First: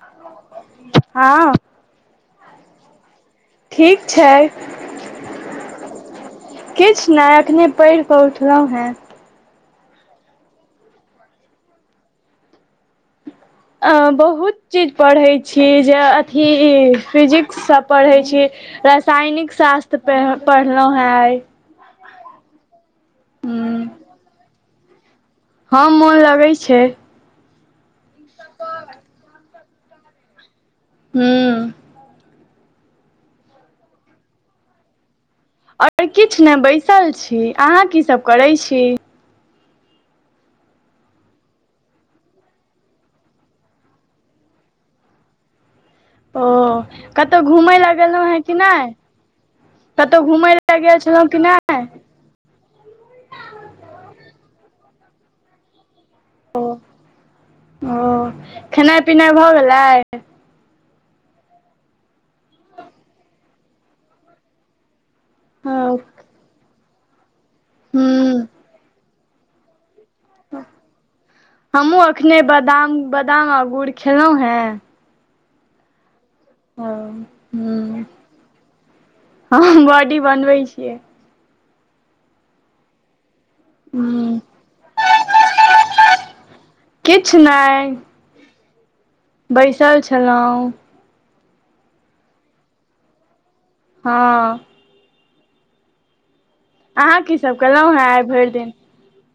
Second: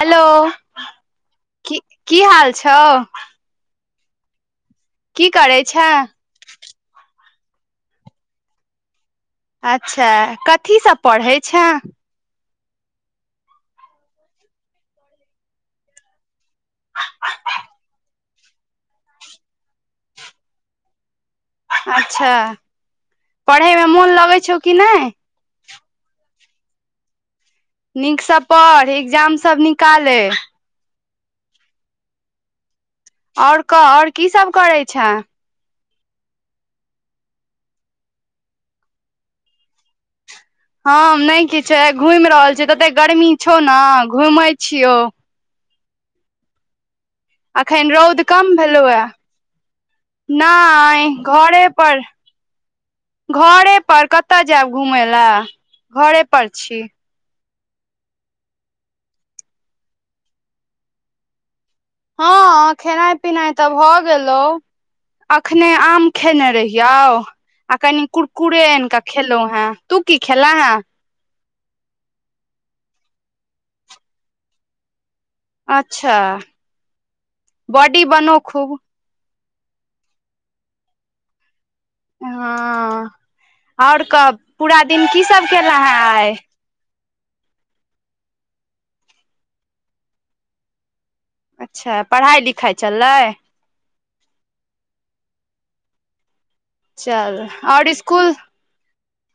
Hello [unintelligible] हँ की की हाल छौ ठीक छै की करै छ किछ नाए अखने पढ़ि कऽ उठलहुं है अच्छा कथी सँ पढ़ैत छे अ बहुत चीज पढ़ैत छि जे अथी फिजिक्स सँ पढ़ैत छि रसायनिक शास्त्र प पढ़लहु हैं आए अच्छा पढ़ै मे ह मोन लगै छौ कि नाए हँ मोन लगै छै नीक सँ पढ़ एग्जाम सब निकाले [inaudible] और कह और की सभ करै छै और किछ नाए बैसल छि अहाँ कीसभ करैत छी हम नहि किछ घूम रहल छी तते गर्मी छौ ने घूमें छियौ ओ कतहु घूम लए अखन गेलहुँ रौद है कि कम नाए भेलौ ये कतहु घूमय लए गेल नहि छलहुँ कि घरे नाए पर घरे पर कतय जायब घूमे ल घरे पर ओ अछि ओ खेनाइ पिनाइ भऽ गेलै हँ खेनाइ पिनाइ तऽ भए गेलो अखने आम खेने रहि यउ आ कनि ह कुरकुरे आन कऽ खेलो है तू की खेला हैं हम हुँ अखने बादाम बादाम आ गुड़ खेलहुॅं है अच्छा [unintelligible] बॉडी ह बनो खूब हँ बॉडी बनबै छियै हँ और कह ह पूरा दिन की सब केल है आए किछ नाए बैसल छलै अच्छ पढ़ाइ लिखाइ चललै हँ अहाँ की चल सब केलहुँ और हेँ आइ स्कूल भरि दिन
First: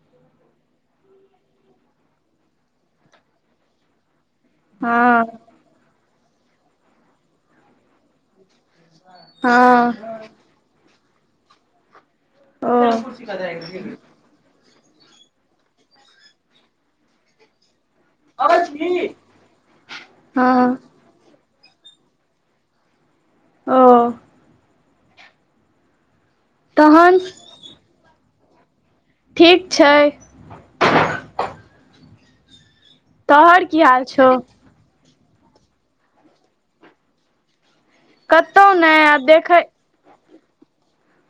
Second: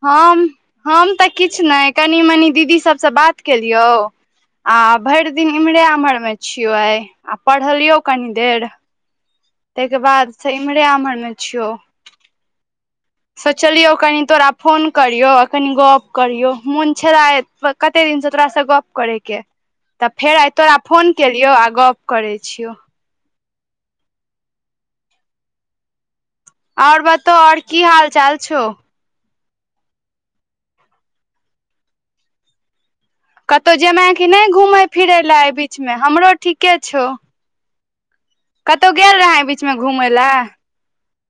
हम हम तऽ किछु नाए कनि मनी दीदी सबसँ बात केलियौ आ हँ भरि दिन इम्हरे उम्हर में छियो आ पढ़लियों कनि देर तै के हँ बाद से इम्हरे आम्हर मे छियौ [inaudible] सोचलियौ कनि तोरा फोन करियौ आ कनि गप करियौ मोन छैला कते दिन छ तोराासँ गप करे के तऽ फेर आए हँ तोरा फोन केलियो आ गप करै छियौ ओ और तहन बतऔ और की हाल चाल छौ ठीक छै तोहर कतहु की हाल जेमे कि छौ नाए घूमै फिरै लए एहि बीचमे हमरो ठीके छौ कतहु नहि आ गेल रहै ए बीचमे घूमए लए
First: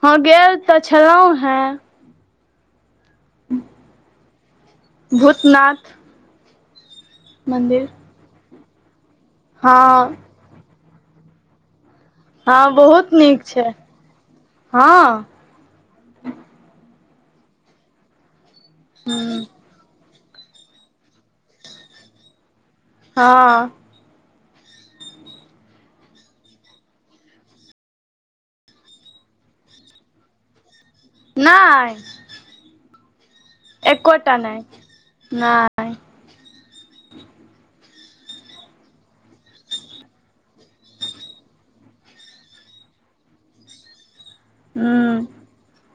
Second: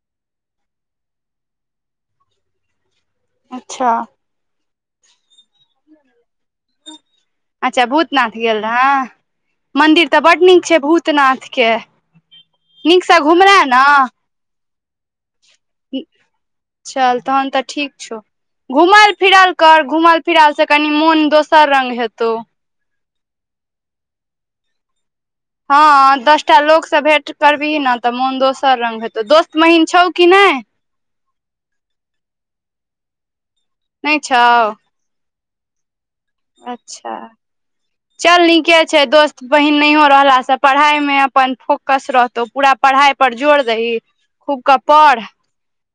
ह गेल तऽ छलहुँं है अच्छा। भूतनाथ। अच्छा मन्दिर भूतनाथ गेल रहे मंन्दिर हँ तऽ बड़ निक छै, भूतनाथके। हँ नीक बहुत सँ नीक घुमलै छै न। हँ। चल तहन तऽ ठीक छै, घुमल ह फिराल। घुमलै फिरालसे कनि मोन दोसर रंग हेतौ। हँ। हँ, दसटा लोको सँ भेंट करबही ने तऽ मोन दोसर रंग हेतौ दोस्त महीन छौ कि नहि। नहि। एकोटा नहि न। अच्छा। चल नीके छै, दोस्त बहिन नहियो रहलासँ पढ़ाईमे अपन फोकस रहतौ पूरा। पढ़ाई पर जोर दाहि। खूबके ह पढ़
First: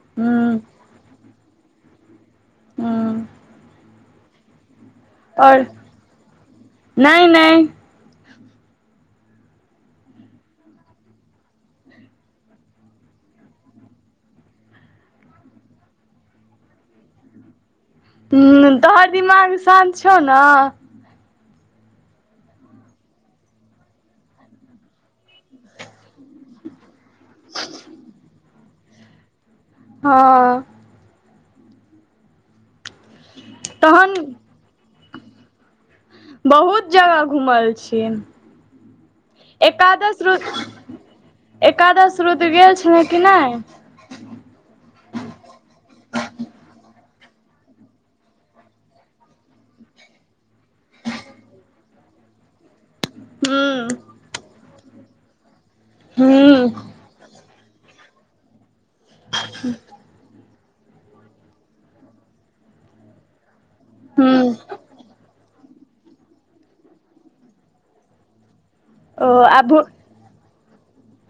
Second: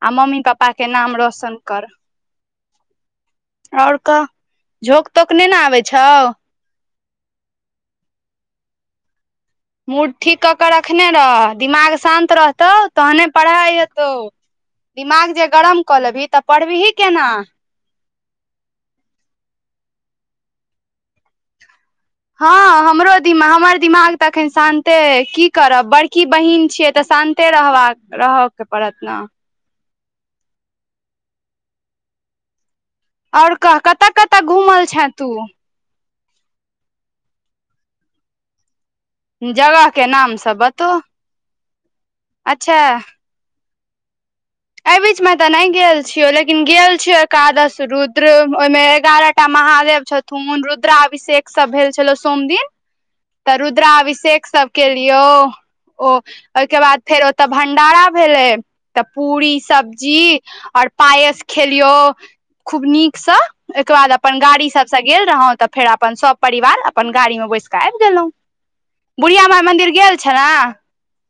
आ मम्मी ह पापाके नाम रोशन कर। हँ। आओर कह झोक तोक नहि ने आओर आबै छौ। नहि, नहि। मूड ठीक कऽ कऽ रखने रह दिमाग शान्त रहतौ तहने पढ़ाई हेतौ। दिमाग जे गरम कऽ लेबही तऽ पढ़बही केना। हू, तोहर दिमाग शान्त छौ न। हँ, हमरो दिम हमर दिमाग तऽ अखन शान्ते की करब बड़की बहीन छियै। तऽ शान्ते रहबा कऽ रहऽ के पड़त ने। हँ। आओर कह कतऽ तहन कतऽ घूमल छै तू। बहुत जगह घुमल छिये। जगह के नाम सब बतो एकादश रुद्र गेल अच्छा छल कि नहि। एहि बीचमे तऽ नहि गेल छियऔ लेकिन गेल छियौ एकादश रुद्र ओहिमे एगारहटा महादेव छथि। थून रुद्राभिषेक सभ भेल छलो सोमदिन। तऽ ह रुद्रा अभिषेक सभ केलियौ ओ ओहिके ह बाद। फेर ओतऽ भंडारा भेलै। तऽ पूरी सब्जी और पायस खेलियौ खूब निक सँ। ओहिके बाद ह अपन गाड़ी सभसँ गेल रहौं तऽ फेर अपन सभ परिवार अपन गाड़ीमे बैस कऽ आबि गेलहुँ। बुढ़िया बाई मन्दिर गेल छलऽ ने।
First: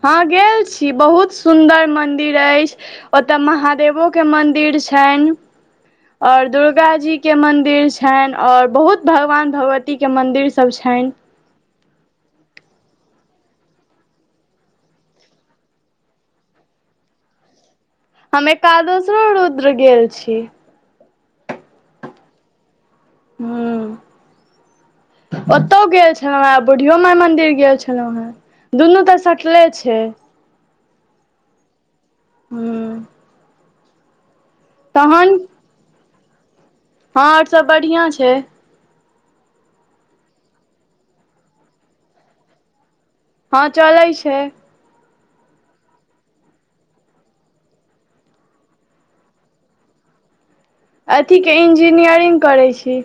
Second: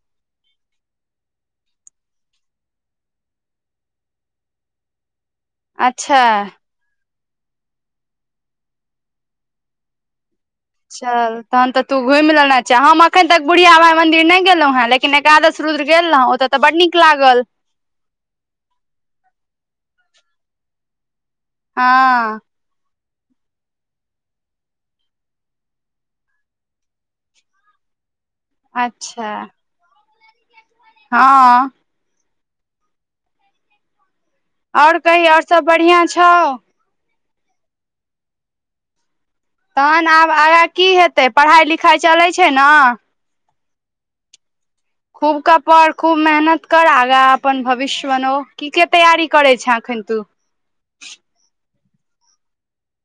ह, गेल छै बहुत सुदर मंदिर अछि। ओतय महादेवोके मन्दिर छै। अच्छा ओर दुर्गजीके मंन्दिर छै आऔर बहुत भगवान भगवती के मंदिर सभ छैन। चल तहन तऽ तू घुमि लेने छै हम एखन तक बुढ़िया बाई मन्दिर नहि गेलहु हे लेकिन एकादश रुद्र गेल रहौ ओत तऽ बड्ड निक लागल। हम एकादश रुद्र गेल छी। हँ। हू। ओतौ गेल छलौ हे बुढ़ियो बाई मंदिर गेल छलौ हे दुनू तऽ अच्छा सटले छै। हँ। हूँ आओर कही आओर सब बढ़ियां छौ हँं आओर सब बढ़िआं छै तहन आब आगाँ की हेतै पढ़ाइ लिखाई चलै छै न हँ चलै छै खूब क पर खूब मेहनत कर आगा अपन भविष्य बनाउ की के तैयारी करे छे एखन तू अथीके इंजीनियरिंग करै छी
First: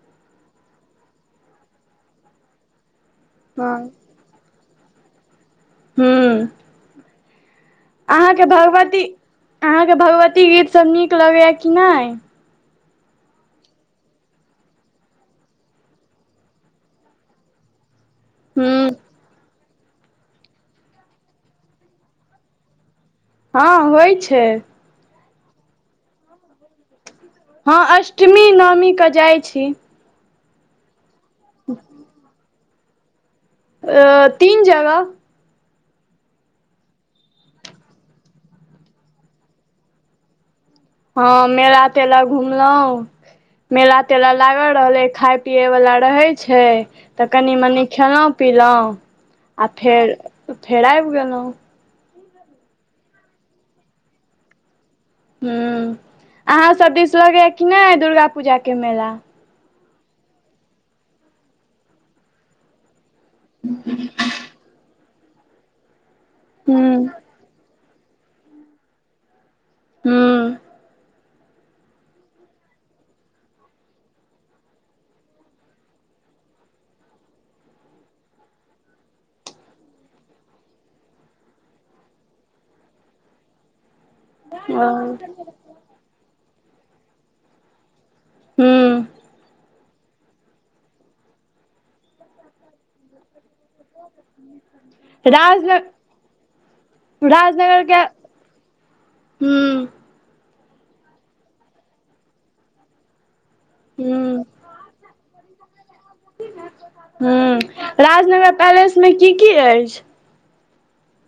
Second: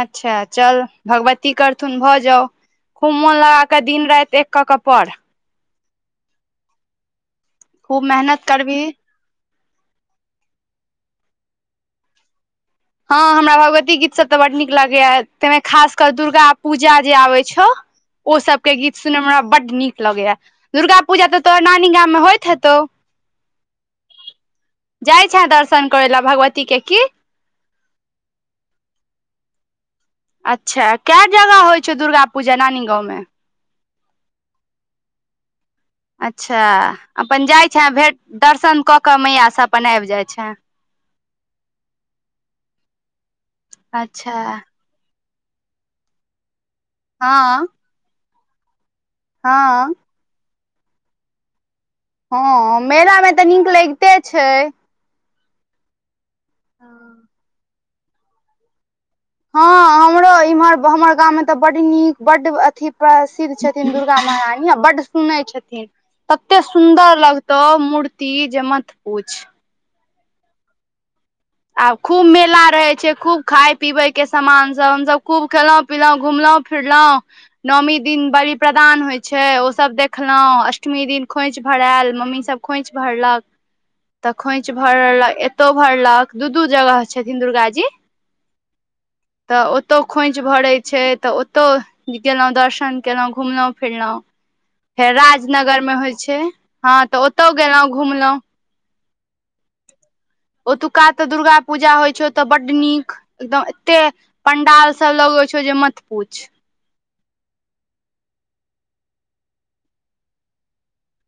अच्छा चल भगवती करथुन भऽ जाउ खूब मोन हँ लगाकऽ दिन राति एक कऽ कऽ पढ़ हू खूब अहाँके मेहनत करबिही भगवती अहाँके भगवती गीत सब नीक लगैया कि नहि हँ हमरा भगवती गीतसभ तऽ बड नीक लागैए ताहिमे खास क दुर्गा पूजा जे आबैत छौ ओ सबके हूँ गीत सुनयमे हमरा बड्ड नीक लगैया दुर्गा पूजा तऽ तोरा नानी गाममे होयत हेतौ हँ होय छै जाय छ‌ए दर्शन करै ल भगवती के की हँ अष्टमी नवमी के जाय छी अच्छा कए जगह होय छौ दुर्गा पूजा नानी गाँवमे अ तीन जगह अच्छा अपन जाइत छँ भेँट दर्शन कऽ कऽ मैयासँ अपन आबि जाइत छ‌एं हँ मेला तेला घुमलहुं मेला तेला अच्छा लागल रहले खाय पियैवला रहै छै तऽ कनि हँ मनी खेलहुँ पिलहुँ आ हँ फेर तऽ फेड़ आबि गेलौ हँ मेला मे तऽ नीक लगिते छै ह अहाँ सब दिसलगैया कि नहि दुर्गा पूजाके मेला हँ हमरो इम्हर हमर गाममे तऽ बड नीक बड्ड अथी प्रसिद्ध छथिन दुर्गा महरानी आ बड्ड सुनै छथिन तते हूँ सुन्दर लगतौ मूर्ति जे मत पूछ हँ आब खूब मेला रहै छै खूब खाय पीबे के सामान सब हमसभ खूब खेलौं पिलौ घुमलौ फिरलौ नौमी दिन बली प्रदान होय छै ओ सब देखलौ अष्टमी दिन खोंइछ भरायल मम्मी सब खोंईछ भरलक तऽ खोंईछ ओ भरलक एतो भरलक दू दू जगह छथिन दुर्गा जी हूँ तऽ ओतौ खोंच भरै छै तऽ ओतौ गेलौ दर्शन गेलौ घुमलौ फिरलौ फेर राजनगर राजनग मे होय छै हँ तऽ ओतौ गेलौ घुमलौ हु ओतुका तऽ दुर्गा पूजा होय छै ओ तऽ बड्ड नीक एकदम एते हूँ पंडाल सब लगै छौ जे मत पुछ ह राजनगर पैलेस मे की की अछि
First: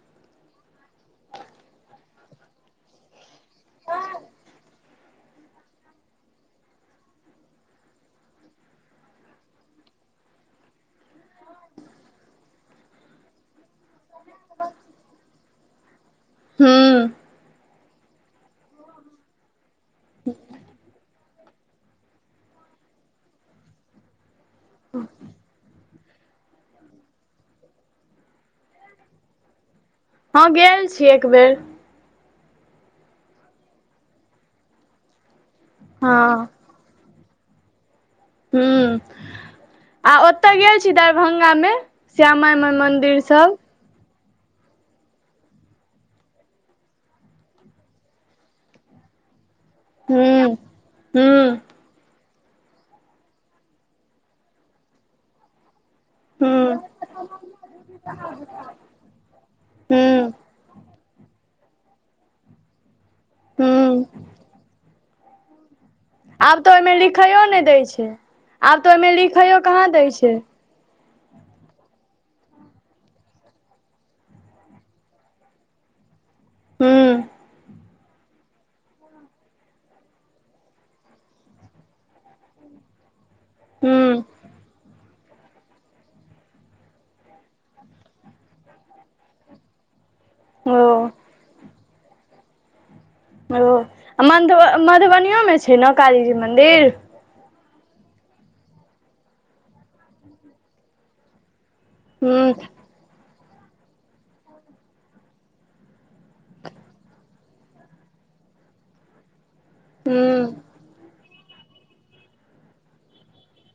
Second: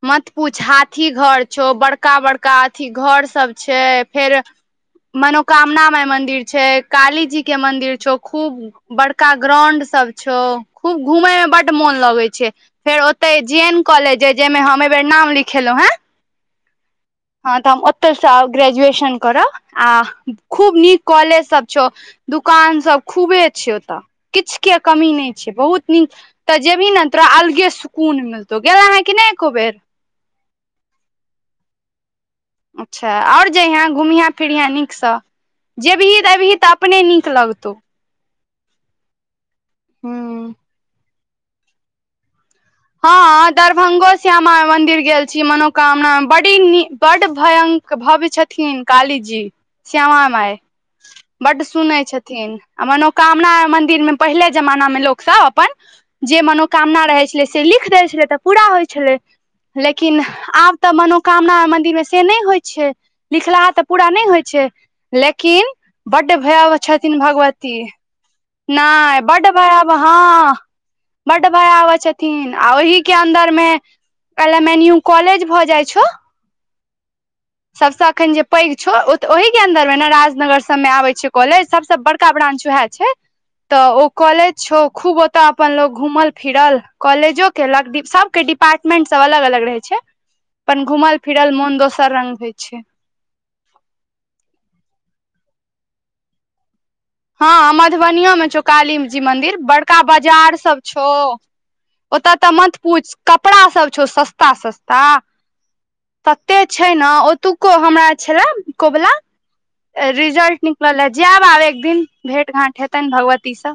मत पूछ हाथी घर छौ बड़का बड़का अथी घर सब छै फेर मनोकामना माय मंदिर छै काली जी के मंदिर छौ खूब बड़का ग्राउंड सब छौ खूब घूमैय में बड मोन लगै छै फेर ओते जी एन कॉलेज जाहिमे हम एहि बेर नाम लिखेलौ हे हूँ हँ तऽ हम ओतऽ सँ आउ ग्रेजुएशन करऽ आ खूब नीक काॅलेज सँ च दुकान सब खूबे छै ओतऽ किछ के कमी नहि छै बहुत तऽ जेबही ने तोरा अलगे सुकून मिलतौ गेलै हें कि नहि एको बेर हँ गेल छी एक बेर अच्छा और जैहें घूमिहे फिरहें नीकसँ जेबही हँ तेबही तऽ अपने नीक लगतौ हूंम्म आ हूँ ओतय गेल छी दरभंगामे श्यामा माइ मंदिर हँ सब दरभंगो श्यामा मंदिर गेल छी मनोकामना मंदिर बड़ी बड्ड भयंक भव्य छथि छथिन काली जी श्यामा माय हूँ हूँ बड्ड सुनै छियै। थिन आ मनोकामना मन्दिरमे पहिले जमानामे लोकसभ अपन जे हूँ मनोकामना रहै छलै से लिख दै छलै तऽ पूरा होइ छलै लेकिन हूँ आब तऽ मनोकामना मन्दिरमे से नहि होइ छै लिखलाहा तऽ पूरा हूँ नहि होइ छै लेकिन बड्ड आब तऽ भव्य ओहिमे छथिन लिखैयो नहि भगवती दै छै आब तऽ ओहिमे नहि बड्ड लिखैयो कहाँ भयाबह दै छै हँ बड्ड भयावह छथिन आ ओहि के अन्दर मे L M N U college भऽ जाइ छौ हूंम्म सबसँ अखन जे पैघ छौ ओ ओहि के अंन्दर मे ने राजनगर सब मे आबे छै कॉलेज सबसे बड़का ब्रांच वएह छै तऽ ओ हूँ काॅलेज छौ खूब ओतऽ अपन लोग घूमल फिरल कॉलेजो केेलक सब के डिपार्मेंट सब अलग अलग रहै छै ओ अपन घूमल फिरल मोन दोसर रंग होइ छै ओ मधुबन मधुबनि मे छै ने कालीजी मन्दिर हँ मधुबनियों मे छौ काली जी मंदिर बड़का बाजार सब छौ ओतऽ हूँ तऽ मत पूछ कपड़ा सब छौ सस्ता सस्ता तते छै ने ओतुक्को हमरा छलए कबुला हूँ रिजल्ट निकलल ह जायब आब एक दिन भेट घाँट हेतनि भगवतीसँ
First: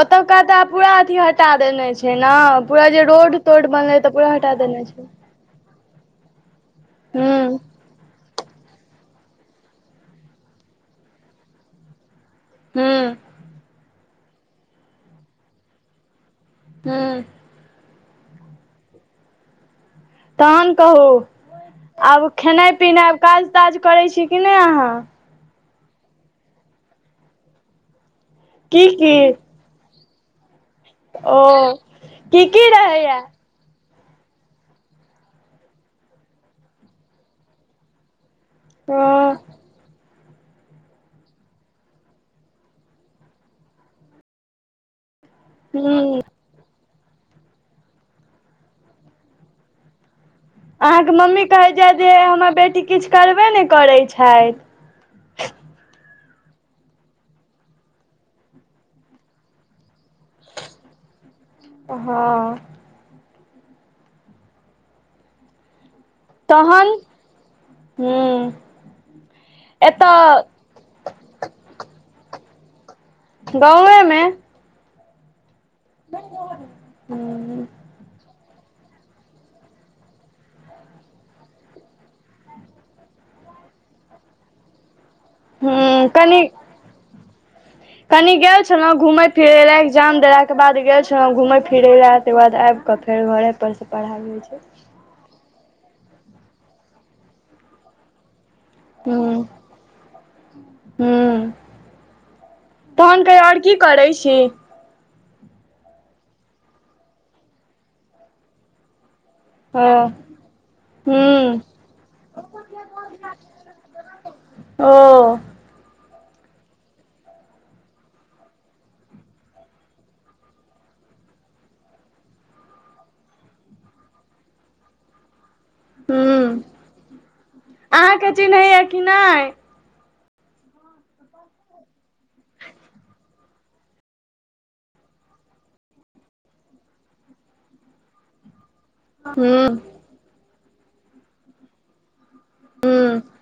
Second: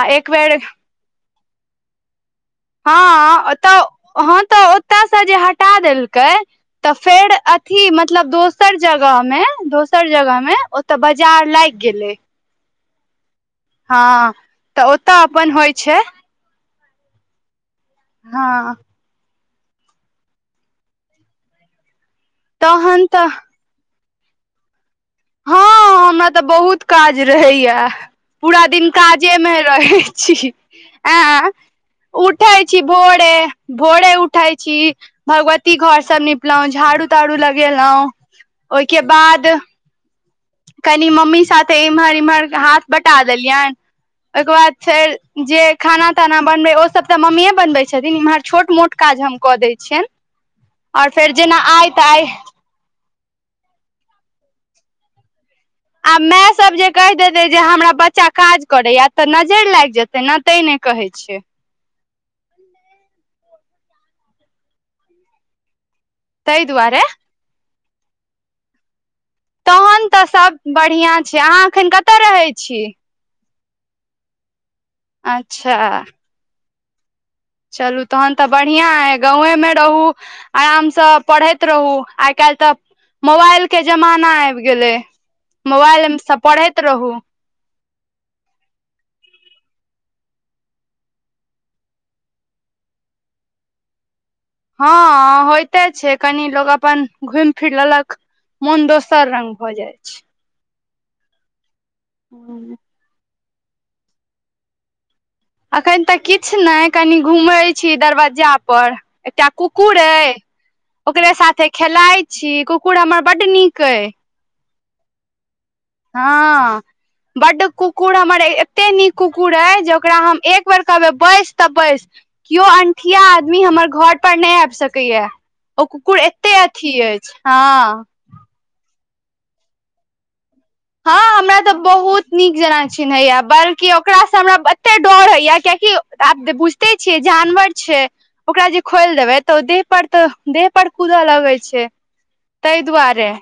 ओतौका तऽ पूरा अथी हटा देने छै ने पूरा जे रोड हँ तोड तऽ बनलै पूरा हँ हटा तऽ देने ओतय छै से जे हटा हटा देलकै तऽ फेर हूँ अथी मतलब दोस दोसर जगह मे दोसर जगह मे ओत बजार लागि गेलै हूंम्म हँ तऽ ओतऽ अपन होइ छै हूंम्म हँ तहन कहू आब खेनाइ तहन पिनाइ तऽ काज ताज करै छी कि नहि अहाँ हँ हमरा तऽ बहुत काज रहैये पूरा की दिन की काजे मे रहै छी ओ ऐँ की उठै की छी रहैया भोरे भोरे उठै छी भगवती घर सब निपलौं झाड़ू ताड़ू लगेलौं ओहिके हँ बाद कनि मम्मी साथे इम्हर इम्हर हाथ बटा देलियनि ओहिके बाद फेर जे खाना हूँ ताना बनबै ओसभ तऽ मम्मीए बनबै छथिन इम्हर छोट मोट काज हम कऽ दै छियनि अहाँके आओर फेर मम्मी जेना कहैत आइ छै जे तऽ आइ हमर बेटी किछु करबे नै करै छैथ आ माय सब जे कहि देतै जे हमरा बच्चा काज करैये तऽ नजैर लागि जेतै ने तैं नै कहै छै हँ ताहि तहन दुआरे हू तहन तऽ सभ बढ़िआँ छै अहाँ अखन कतय रहै छी गाँवेमे अच्छा [inaudible] हूँ चलू तहन तऽ बढ़िआँ अए गावेमे रहू आरामसँ पढ़ैत रहू आइ काल्हि तऽ मोबाइल के जमाना आबि गेलै हूँ मोबाइलसँ पढ़ैत रहू कनी गेल छलौ घूमेय फिरे ले एग्जाम देला ओके बाद गेल छलौ घूमय फिरे ले तकर बाद आब त फेर घरेपरसँ पढ़ाइ होइ छै हँ होयइते छै कनि लोकोग अपन घुमि फिर लेलक मन दोसर रंग भऽ जाइ छै हू हू तखन कहियो ओर की करै छी एखन तऽ किछ नै कनि घूमै छी दरवज्जा परर एकटा हँ कुकुर अई ओकरे हूँ साथे खेलााय छी कुकुर हमर बड्ड नीक अई ओ हँ बड कुकुर हमर एते नीक कुकुर यय जे ओकरा हम एक बेर कहबै बैस तऽ बैस कियो अंठिया आदमी हमर घर पर नहि आब सकैया ओ कुकुर एत्ते अथी अछि हँ आहा के चिनहि ये कि नै हँ हम रा बहुत नीक जेना चिन्हैया बल्कि ओकरास हमरा एते डर होइया कियाकि आबुझ ते छियै जानवर छै ओकरा जे खोइल देबै तऽ ओ हूँ देह पर तऽ देह पर कूदऽ लगै छै तय दुआरे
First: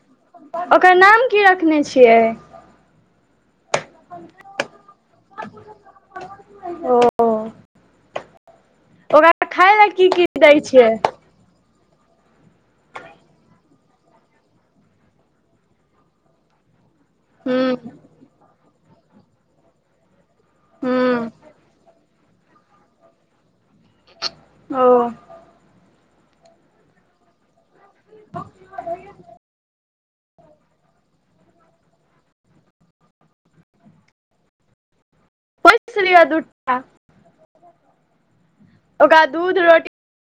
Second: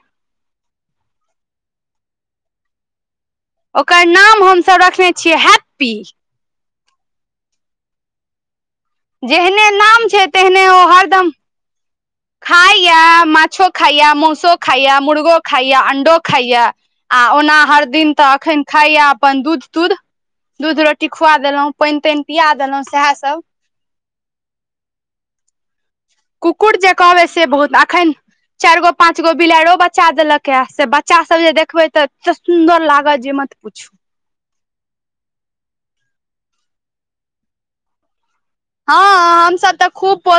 ओकरा नाम की रखने छियै ओकर नाम हमसभ रखने छियै हैप्पी ओ ओकरा जेहने खाय लए नाम की छै की दै तेहने ओ छियै हरदम खाइया माछो खाइया मौसो खाइया मुर्गो खाइया अं्डो खाइया आ ओना हूँ हर दिन तऽ अखन खाइया अपन दूध तूध दूध रोटी हूँ खुआ देलहुँ पैन तैन पिया देलहुँ सएहसभ ओ कुकुर जे कहबै से बहुत अखन चारि गो पाच गो बिलैरो बचा देलक के से बच्चा सब जे देखबै तऽ [unintelligible] सुन्दर लागत जे मत पुछू [unintelligible] ओकरा हँ दूध हमस रोटी तऽ खूब पोस